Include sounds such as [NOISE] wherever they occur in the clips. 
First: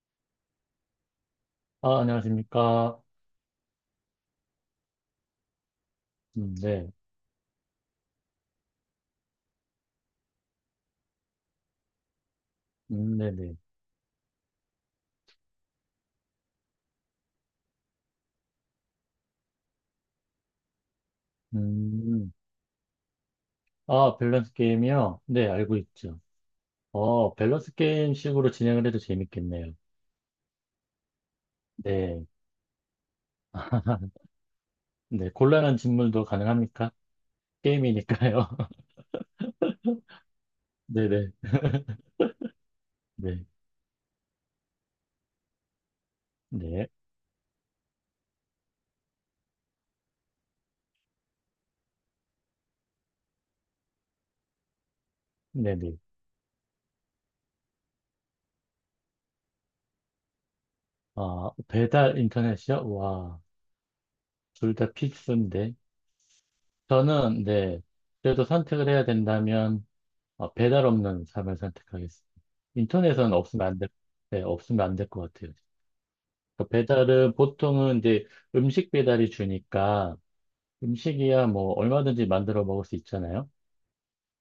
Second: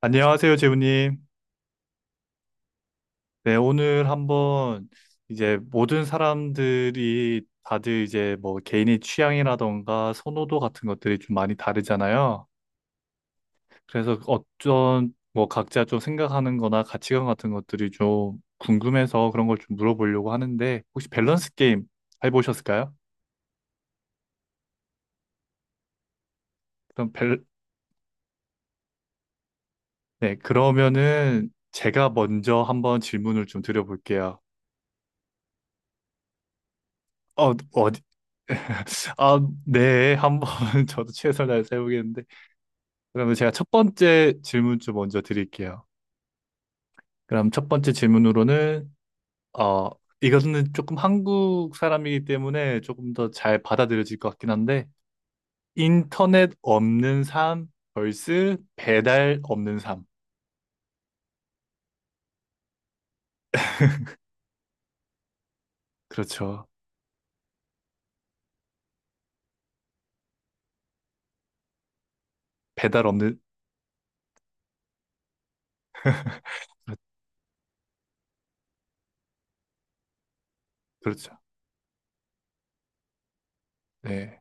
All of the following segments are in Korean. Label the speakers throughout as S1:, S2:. S1: 안녕하세요, 재우님.
S2: 아, 안녕하십니까.
S1: 네, 오늘 한번 이제 모든
S2: 네.
S1: 사람들이 다들 이제 뭐 개인의 취향이라던가 선호도 같은 것들이 좀 많이 다르잖아요.
S2: 네네.
S1: 그래서 어떤 뭐 각자 좀 생각하는 거나 가치관 같은 것들이 좀 궁금해서 그런 걸 좀 물어보려고 하는데 혹시 밸런스 게임
S2: 음,
S1: 해보셨을까요?
S2: 아, 밸런스 게임이요? 네, 알고 있죠.
S1: 그럼 밸,
S2: 밸런스 게임 식으로 진행을 해도 재밌겠네요.
S1: 네, 그러면은 제가
S2: 네.
S1: 먼저 한번 질문을 좀
S2: [LAUGHS]
S1: 드려볼게요.
S2: 네, 곤란한 질문도 가능합니까?
S1: 어, 어디?
S2: 게임이니까요. [LAUGHS]
S1: [LAUGHS] 아, 네, 한번 [LAUGHS] 저도
S2: 네네.
S1: 최선을 다해서
S2: [LAUGHS]
S1: 해보겠는데. 그러면
S2: 네.
S1: 제가 첫 번째 질문 좀 먼저 드릴게요.
S2: 네.
S1: 그럼 첫 번째 질문으로는, 어, 이거는 조금 한국 사람이기 때문에 조금 더 잘 받아들여질 것 같긴 한데,
S2: 네네.
S1: 인터넷 없는 삶 vs 배달 없는 삶.
S2: 아, 배달 인터넷이요? 와, 둘 다 필수인데.
S1: 그렇죠.
S2: 저는, 네. 그래도 선택을 해야 된다면, 아, 배달 없는 삶을 선택하겠습니다.
S1: 배달
S2: 인터넷은
S1: 없는,
S2: 없으면 안 될, 네, 없으면 안 될 것 같아요. 그 배달은 보통은 이제 음식 배달이 주니까
S1: 그렇죠.
S2: 음식이야 뭐 얼마든지 만들어 먹을 수 있잖아요.
S1: 네.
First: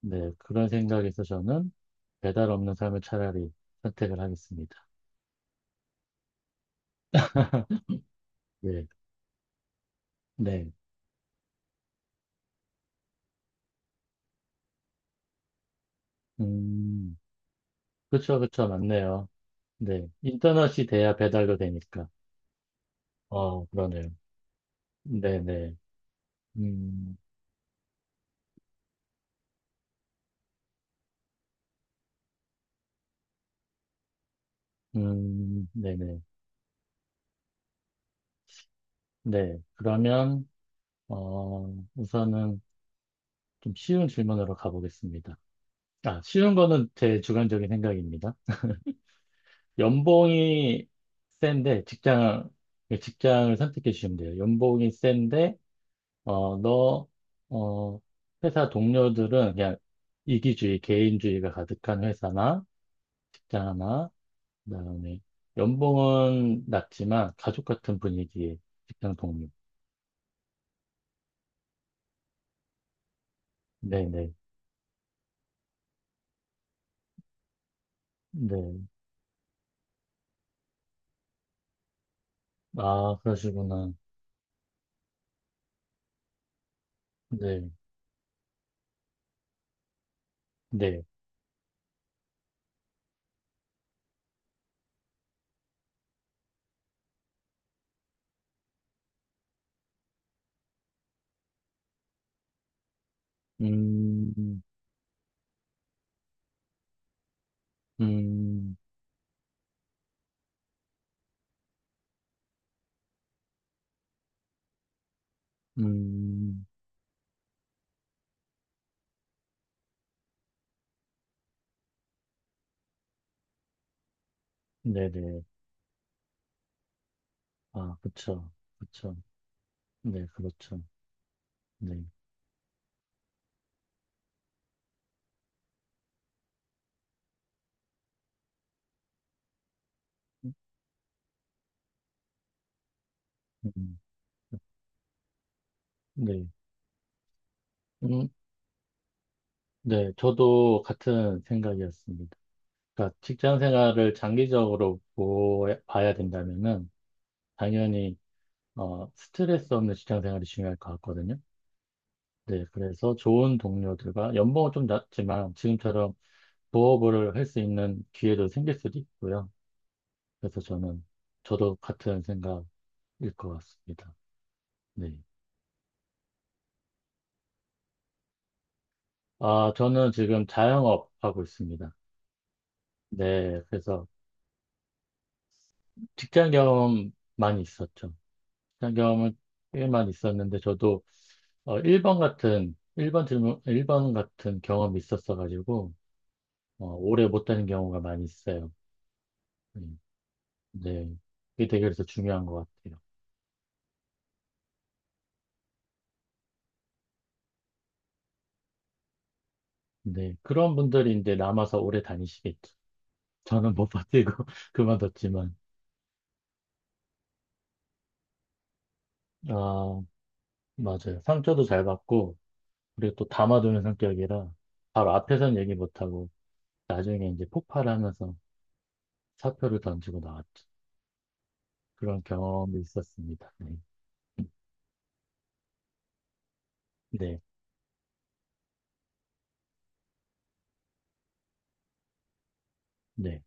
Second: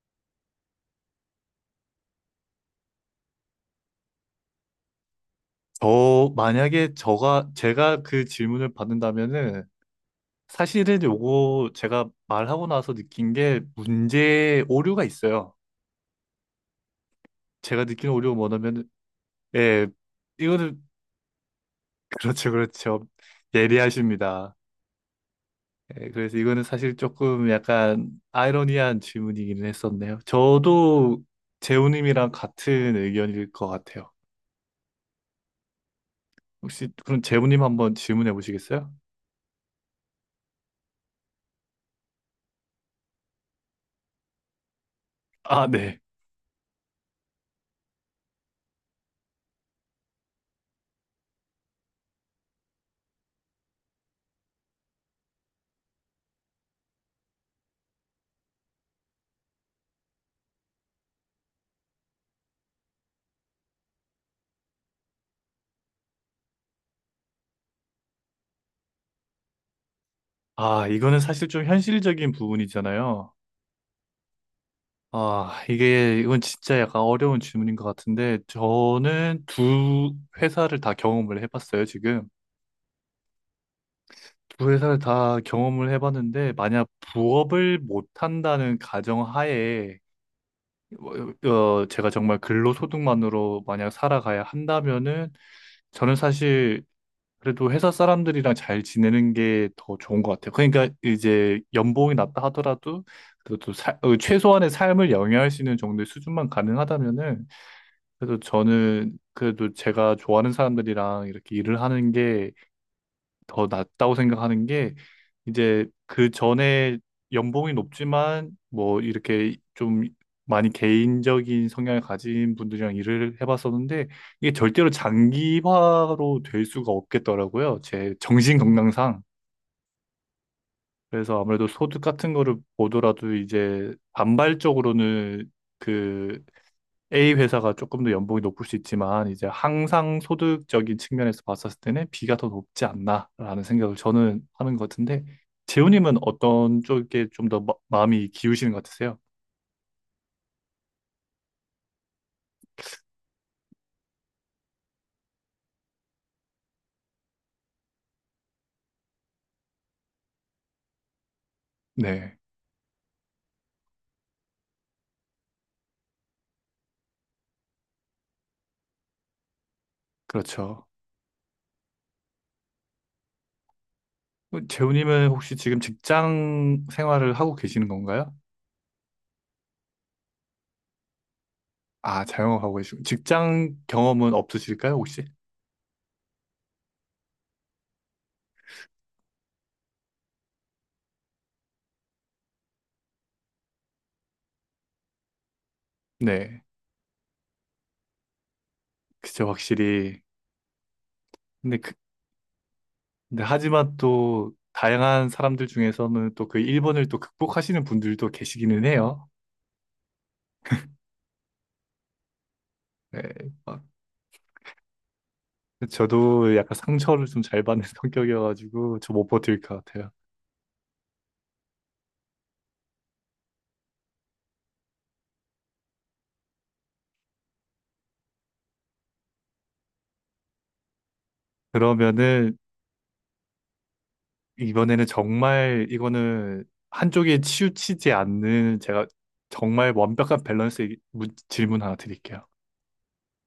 S2: 네, 그런 생각에서 저는 배달 없는 삶을 차라리 선택을 하겠습니다.
S1: 저, 만약에 저가, 제가 그
S2: [LAUGHS]
S1: 질문을
S2: 네,
S1: 받는다면은,
S2: 네.
S1: 사실은 요거 제가 말하고 나서 느낀 게 문제의 오류가 있어요.
S2: 음,
S1: 제가 느낀 오류가
S2: 그쵸, 그쵸,
S1: 뭐냐면,
S2: 맞네요.
S1: 예,
S2: 네.
S1: 이거는,
S2: 인터넷이 돼야 배달도 되니까.
S1: [LAUGHS] 그렇죠, 그렇죠.
S2: 어, 그러네요.
S1: 예리하십니다.
S2: 네네.
S1: 예, 그래서 이거는 사실
S2: 음,
S1: 조금 약간 아이러니한 질문이기는 했었네요. 저도 재우님이랑 같은 의견일 것 같아요.
S2: 네네. 네.
S1: 혹시 그럼 재우님 한번 질문해 보시겠어요?
S2: 네, 그러면, 우선은 좀 쉬운 질문으로 가보겠습니다.
S1: 아, 네.
S2: 아, 쉬운 거는 제 주관적인 생각입니다. 연봉이 센데, 직장, 직장을 선택해 주시면 돼요. 연봉이 센데, 어, 너, 어, 회사 동료들은 그냥 이기주의, 개인주의가 가득한 회사나, 직장 하나, 그다음에 연봉은 낮지만 가족 같은 분위기의 직장 동료.
S1: 아, 이거는 사실 좀 현실적인 부분이잖아요.
S2: 네네. 네.
S1: 아, 이게, 이건 진짜 약간 어려운 질문인 것 같은데,
S2: 네.
S1: 저는 두 회사를 다 경험을 해봤어요, 지금.
S2: 아, 그러시구나.
S1: 두 회사를 다 경험을 해봤는데, 만약
S2: 네.
S1: 부업을 못한다는 가정하에,
S2: 네.
S1: 제가 정말 근로소득만으로 만약 살아가야 한다면은, 저는 사실 그래도 회사 사람들이랑 잘 지내는 게 더 좋은 것 같아요. 그러니까 이제 연봉이 낮다 하더라도, 그래도
S2: 음,
S1: 최소한의 삶을 영위할 수 있는 정도의 수준만 가능하다면은, 그래도
S2: 음,
S1: 저는 그래도 제가 좋아하는 사람들이랑 이렇게 일을 하는 게 더 낫다고 생각하는 게 이제 그
S2: 음,
S1: 전에 연봉이 높지만 뭐 이렇게 좀 많이 개인적인 성향을 가진 분들이랑 일을 해봤었는데 이게 절대로
S2: 네네.
S1: 장기화로 될 수가 없겠더라고요.
S2: 아,
S1: 제
S2: 그쵸.
S1: 정신
S2: 그쵸.
S1: 건강상.
S2: 네, 그렇죠.
S1: 그래서 아무래도 소득
S2: 네.
S1: 같은 거를 보더라도 이제 반발적으로는 그 A 회사가 조금 더 연봉이 높을 수 있지만 이제 항상 소득적인 측면에서 봤었을 때는 B가 더 높지 않나라는 생각을
S2: 음,
S1: 저는 하는 것 같은데 재훈님은
S2: 네.
S1: 어떤 쪽에 좀 더
S2: 음,
S1: 마음이 기우시는 것 같으세요?
S2: 네. 저도 같은 생각이었습니다. 그러니까 직장 생활을 장기적으로 봐야 된다면은, 당연히, 스트레스 없는 직장 생활이 중요할 것 같거든요.
S1: 네,
S2: 네. 그래서 좋은 동료들과 연봉은 좀 낮지만, 지금처럼 부업을 할 수 있는 기회도 생길 수도 있고요. 그래서
S1: 그렇죠.
S2: 저는, 저도 같은 일 것 같습니다.
S1: 어,
S2: 네.
S1: 재훈님은 혹시 지금 직장 생활을 하고 계시는 건가요?
S2: 아, 저는 지금 자영업 하고 있습니다.
S1: 아, 자영업하고 계시고
S2: 네,
S1: 직장
S2: 그래서
S1: 경험은 없으실까요, 혹시?
S2: 직장 경험 많이 있었죠. 직장 경험은 꽤 많이 있었는데, 저도 1번 같은, 일 번 질문, 일 번 같은 경험이 있었어가지고,
S1: 네,
S2: 오래 못 다닌 경우가 많이 있어요.
S1: 그죠,
S2: 음,
S1: 확실히.
S2: 네. 네. 그게
S1: 근데
S2: 되게
S1: 그,
S2: 그래서 중요한 것 같아요.
S1: 근데 하지만 또 다양한 사람들 중에서는 또 그 1번을 또 극복하시는 분들도 계시기는 해요.
S2: 네. 그런 분들이 이제 남아서 오래 다니시겠죠.
S1: 네,
S2: 저는
S1: 막
S2: 못 버티고 [LAUGHS] 그만뒀지만,
S1: 저도 약간 상처를 좀 잘 받는 [LAUGHS] 성격이어가지고 저 못 버틸 것
S2: 아,
S1: 같아요.
S2: 맞아요. 상처도 잘 받고, 그리고 또 담아두는 성격이라 바로 앞에선 얘기 못하고 나중에 이제 폭발하면서 사표를 던지고 나왔죠. 그런
S1: 그러면은
S2: 경험이 있었습니다. 네.
S1: 이번에는 정말 이거는 한쪽에
S2: 네.
S1: 치우치지 않는 제가 정말 완벽한 밸런스의 문- 질문 하나 드릴게요.
S2: 네.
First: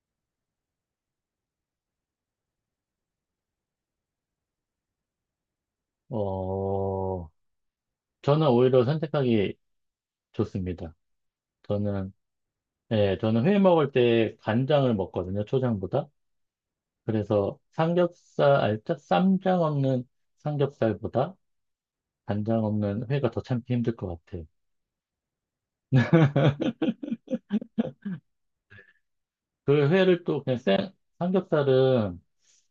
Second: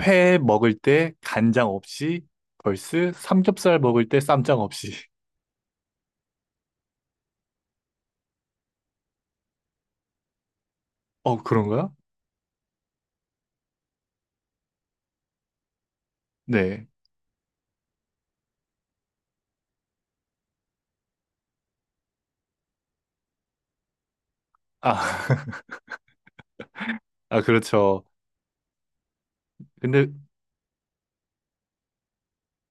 S1: 회 먹을 때 간장 없이 벌스 삼겹살 먹을 때 쌈장 없이. [LAUGHS]
S2: 어, 저는 오히려 선택하기 좋습니다.
S1: 어, 그런가요?
S2: 저는, 예, 저는 회 먹을 때 간장을 먹거든요. 초장보다.
S1: 네.
S2: 그래서 삼겹살, 알짜 쌈장 없는 삼겹살보다 간장 없는 회가 더 참기 힘들 것 같아요.
S1: 아, [LAUGHS] 아 그렇죠.
S2: 그
S1: 근데
S2: 회를 또 그냥 생, 삼겹살은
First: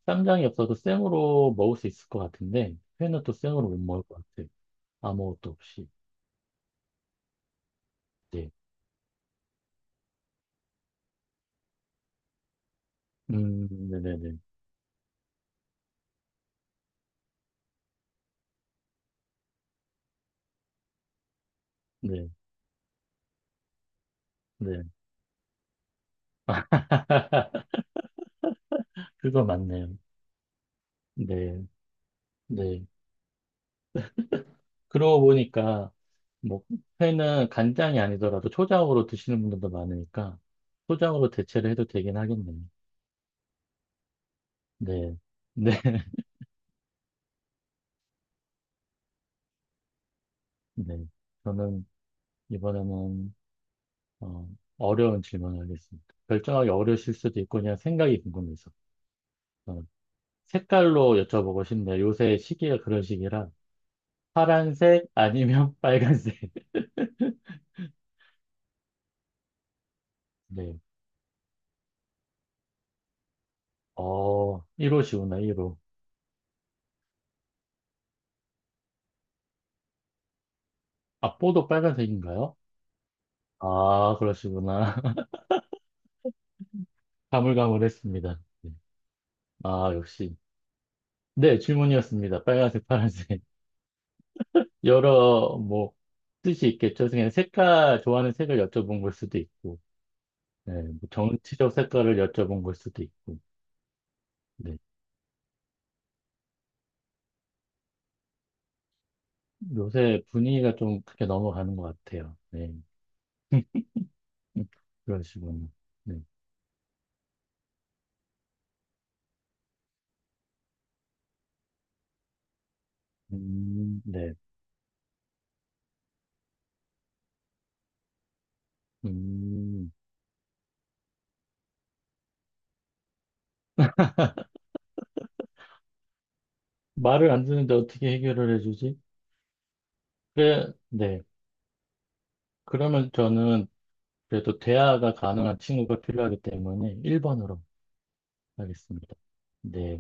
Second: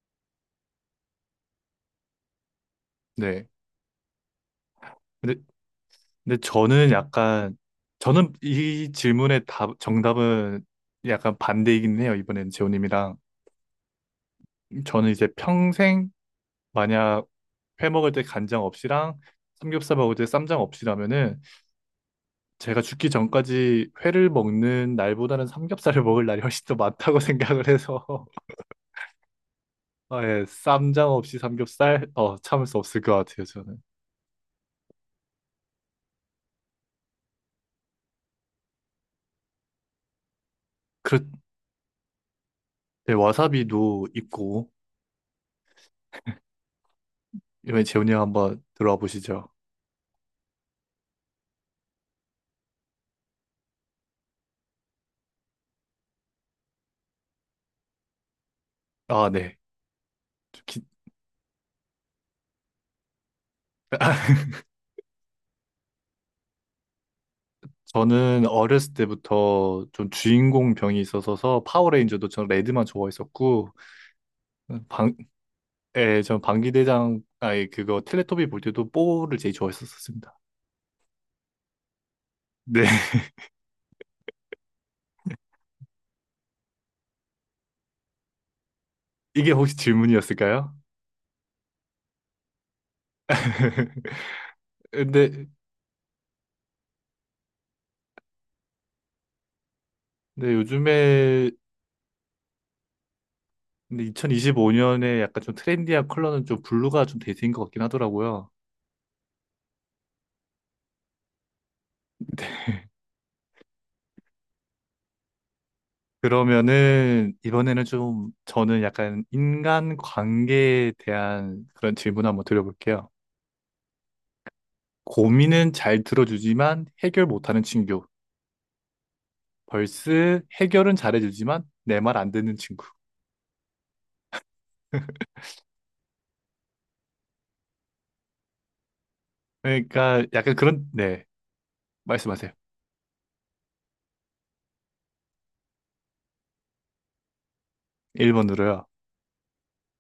S2: 쌈장이 없어도 생으로 먹을 수 있을 것 같은데, 회는 또
S1: 네.
S2: 생으로 못 먹을 것 같아.
S1: 근데
S2: 아무것도 없이.
S1: 근데 저는 약간 저는
S2: 네.
S1: 이 질문의 답 정답은 약간 반대이긴 해요. 이번엔 재호님이랑
S2: 네네네.
S1: 저는 이제 평생 만약 회 먹을 때 간장 없이랑 삼겹살 먹을 때 쌈장 없이라면은
S2: 네,
S1: 제가 죽기 전까지 회를
S2: 네.
S1: 먹는 날보다는 삼겹살을 [LAUGHS] 먹을 날이 훨씬 더 많다고 [LAUGHS] 생각을
S2: [LAUGHS]
S1: 해서
S2: 그거 맞네요.
S1: [LAUGHS] 아, 예, 쌈장 없이
S2: 네,
S1: 삼겹살 참을 수
S2: 네.
S1: 없을 것 같아요. 저는
S2: 그러고 보니까, 뭐, 회는 간장이 아니더라도 초장으로 드시는 분들도 많으니까,
S1: 그렇
S2: 초장으로 대체를 해도 되긴 하겠네요.
S1: 네, 와사비도 있고
S2: 네, 네, [LAUGHS]
S1: 이번에 재이님 한번 들어와 보시죠.
S2: 네. 저는 이번에는 어, 어려운 질문을 하겠습니다. 결정하기 어려우실 수도 있고 그냥 생각이 궁금해서.
S1: 아 네.
S2: 어,
S1: 좀 기...
S2: 색깔로 여쭤보고 싶네요. 요새 시기가 그런 시기라
S1: [LAUGHS]
S2: 파란색 아니면 [LAUGHS] 빨간색.
S1: 저는 어렸을 때부터 좀 주인공
S2: 네.
S1: 병이 있어서 파워레인저도 전 레드만 좋아했었고
S2: 어,
S1: 방,
S2: 1호시구나, 1호.
S1: 예, 전 방귀대장 아니 그거 텔레토비 볼 때도 뽀를 제일 좋아했었습니다.
S2: 앞보도 빨간색인가요?
S1: 네, [LAUGHS]
S2: 아, 그러시구나. [LAUGHS] 가물가물했습니다. 네.
S1: 이게 혹시
S2: 아, 역시.
S1: 질문이었을까요?
S2: 네, 질문이었습니다. 빨간색, 파란색.
S1: [LAUGHS]
S2: [LAUGHS]
S1: 근데
S2: 뭐, 뜻이 있겠죠. 그냥 색깔, 좋아하는 색을 여쭤본 걸 수도 있고, 네, 뭐
S1: 요즘에
S2: 정치적 색깔을 여쭤본 걸 수도 있고. 네.
S1: 2025년에 약간 좀 트렌디한 컬러는 좀 블루가 좀 대세인 것 같긴 하더라고요.
S2: 요새 분위기가 좀 그렇게 넘어가는 것 같아요. 네. 음, 그러시군요. 네.
S1: 그러면은 이번에는 좀 저는 약간 인간 관계에 대한 그런 질문 한번 드려볼게요.
S2: 네.
S1: 고민은 잘 들어주지만 해결 못하는 친구.
S2: 음,
S1: 벌스 해결은 잘해주지만 내 말 안 듣는 친구. [LAUGHS]
S2: 말을 안 듣는데 어떻게 해결을 해주지?
S1: 그러니까 약간
S2: 그래,
S1: 그런,
S2: 네.
S1: 네, 말씀하세요.
S2: 그러면 저는 그래도 대화가 가능한 친구가 필요하기 때문에 1번으로
S1: 1번으로요.
S2: 하겠습니다. 네.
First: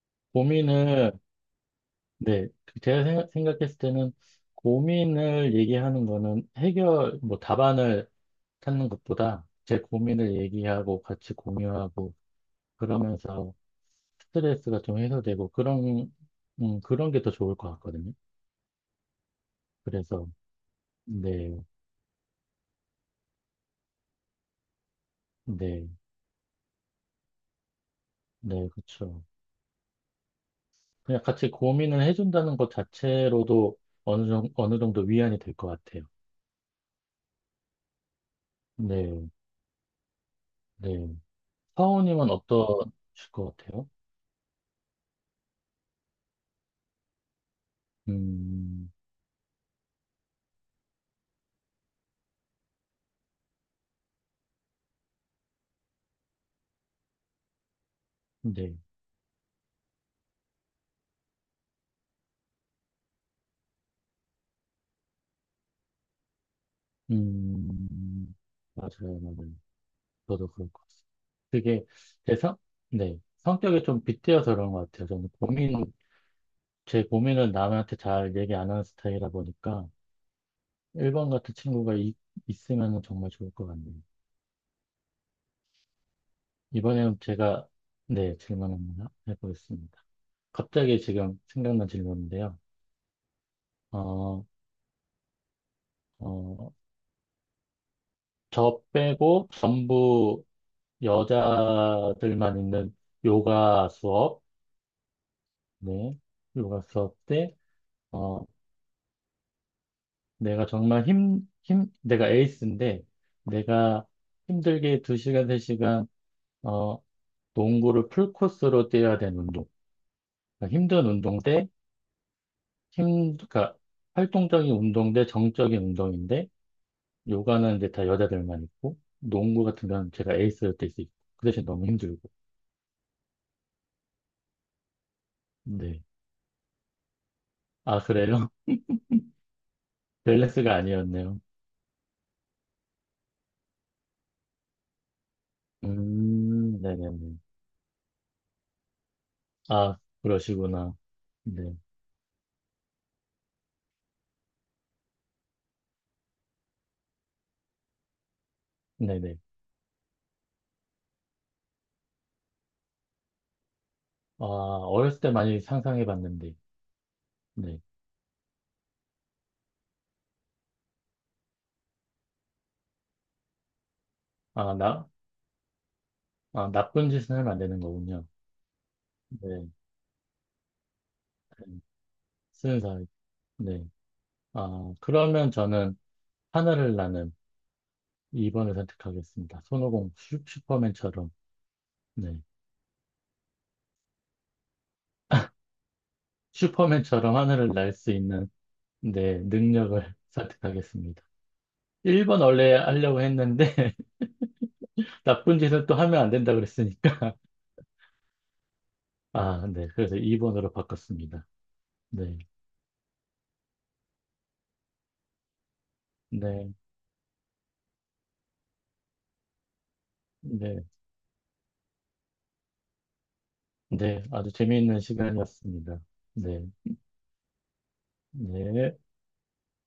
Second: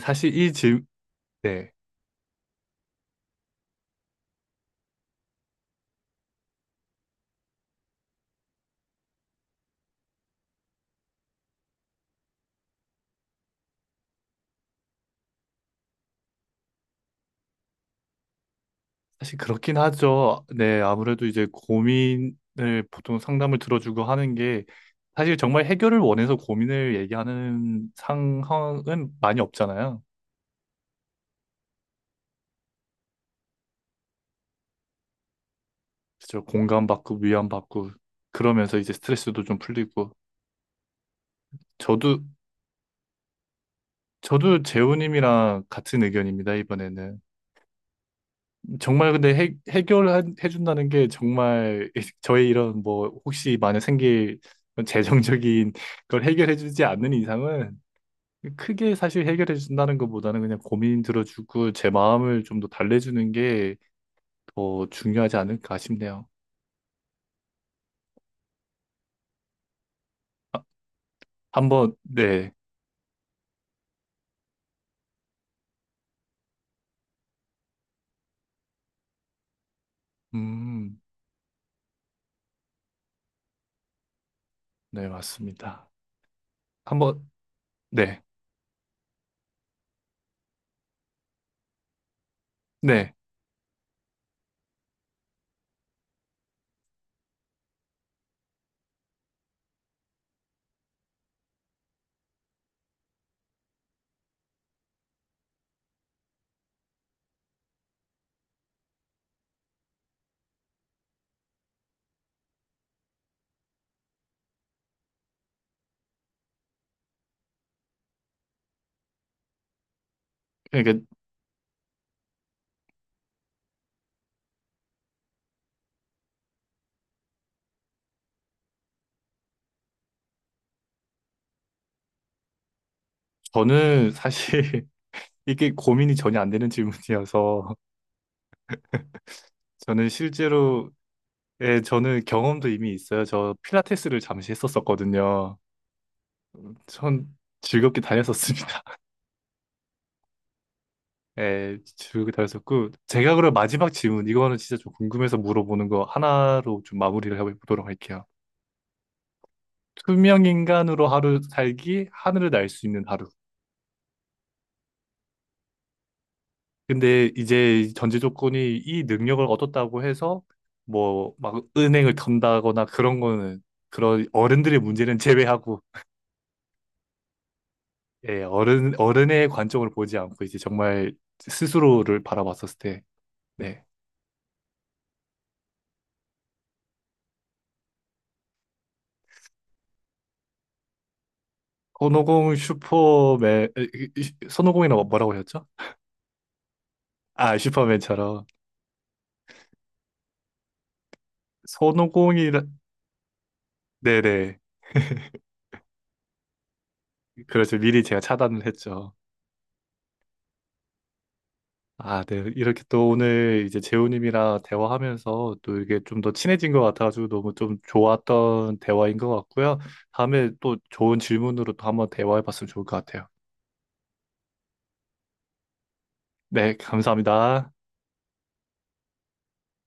S1: 사실 이 질,
S2: 고민을,
S1: 네,
S2: 네. 그 제가 생각했을 때는 고민을 얘기하는 거는 해결, 뭐 답안을 찾는 것보다 제 고민을 얘기하고 같이 공유하고 그러면서 스트레스가 좀 해소되고 그런 그런 게 더 좋을 것 같거든요.
S1: 사실 그렇긴
S2: 그래서
S1: 하죠. 네, 아무래도 이제
S2: 네,
S1: 고민을 보통 상담을 들어주고 하는 게 사실 정말
S2: 네,
S1: 해결을 원해서 고민을 얘기하는
S2: 네,
S1: 상황은
S2: 그렇죠.
S1: 많이 없잖아요.
S2: 그냥 같이 고민을 해준다는 것 자체로도 어느 정도 어느 정도 위안이 될 것 같아요.
S1: 그죠. 공감받고 위안받고 그러면서 이제
S2: 네,
S1: 스트레스도 좀 풀리고
S2: 네.
S1: 저도
S2: 사원님은 어떠실 것 같아요?
S1: 저도 재호님이랑 같은 의견입니다, 이번에는.
S2: 음,
S1: 정말 근데 해, 해결해준다는 게 정말 [LAUGHS] 저의 이런 뭐 혹시 만약 생길 재정적인 [LAUGHS] 걸 해결해주지 않는 이상은
S2: 네,
S1: 크게 사실 해결해준다는 것보다는 그냥 고민 들어주고 제 마음을 좀 더 달래주는 게 더 중요하지 않을까 싶네요.
S2: 음, 맞아요, 맞아요. 저도 그럴 것 같습니다. 그게
S1: 한번,
S2: 제
S1: 네.
S2: 성, 네, 성격이 좀 빗대어서 그런 것 같아요. 저는 고민 제 고민을 남한테 잘 얘기 안 하는 스타일이라 보니까
S1: 음,
S2: 1번 같은 친구가 있으면 정말 좋을 것 같네요.
S1: 네, 맞습니다.
S2: 이번에는
S1: 한번,
S2: 제가
S1: 네.
S2: 네, 질문 하나 해보겠습니다. 갑자기 지금 생각난 질문인데요.
S1: 네.
S2: 어, 어, 저 빼고 전부 여자들만 있는 요가 수업, 네, 요가 수업 때, 어, 내가 정말 힘, 힘, 내가 에이스인데, 내가 힘들게 2시간, 3시간 농구를 풀코스로 뛰어야 되는 운동. 그러니까
S1: 그러니까
S2: 힘든 운동 대 그러니까 활동적인 운동 대 정적인 운동인데 요가는 이제 다 여자들만 있고 농구 같은 경우는 제가 에이스로 뛸 수 있고 그 대신 너무 힘들고.
S1: 저는 사실 [LAUGHS] 이게
S2: 네.
S1: 고민이 전혀 안 되는 질문이어서
S2: 아, 그래요?
S1: 저는
S2: [LAUGHS] 밸런스가
S1: 실제로
S2: 아니었네요.
S1: 예, 저는 경험도 이미 있어요. 저 필라테스를 잠시 했었었거든요. 전
S2: 네네네.
S1: 즐겁게 다녔었습니다. [LAUGHS]
S2: 아, 그러시구나. 네.
S1: 예, 즐겁게 다녔었고 제가 그럼 마지막 질문 이거는 진짜 좀 궁금해서 물어보는 거 하나로 좀 마무리를 해보도록 할게요.
S2: 네네.
S1: 투명 인간으로 하루 살기, 하늘을 날 수 있는 하루.
S2: 아, 어렸을 때 많이 상상해 봤는데.
S1: 근데
S2: 네.
S1: 이제 전제 조건이 이 능력을 얻었다고 해서 뭐 막 은행을 턴다거나 그런 거는 그런
S2: 아,
S1: 어른들의
S2: 나,
S1: 문제는 제외하고
S2: 아, 나쁜 짓은 하면 안 되는 거군요.
S1: 예, 어른, 어른의
S2: 네.
S1: 관점을 보지 않고 이제 정말 스스로를 바라봤었을
S2: 쓰는
S1: 때,
S2: 사람.
S1: 네.
S2: 네. 아, 그러면 저는 하늘을 나는 2번을 선택하겠습니다. 손오공 슈퍼맨처럼, 네.
S1: 손오공 슈퍼맨, 에, 이- 이- 손오공이라고 뭐라고
S2: [LAUGHS]
S1: 하셨죠?
S2: 슈퍼맨처럼
S1: 아,
S2: 하늘을 날 수
S1: 슈퍼맨처럼.
S2: 있는 네 능력을 [LAUGHS] 선택하겠습니다. 1번
S1: 손오공이라,
S2: 원래 하려고 했는데
S1: 네네.
S2: [LAUGHS] 나쁜 짓을 또 하면 안 된다 그랬으니까
S1: 그렇죠. 미리 제가 차단을 했죠.
S2: [LAUGHS] 아, 네. 그래서 2번으로 바꿨습니다.
S1: 아, 네.
S2: 네.
S1: 이렇게 또 오늘 이제 재우님이랑 대화하면서 또 이게 좀 더 친해진
S2: 네.
S1: 것 같아가지고 너무 좀 좋았던 대화인 것 같고요. 다음에 또
S2: 네.
S1: 좋은 질문으로 또 한번 대화해봤으면 좋을 것 같아요.
S2: 네. 아주 재미있는 시간이었습니다. 네.
S1: 네, 감사합니다.
S2: 네.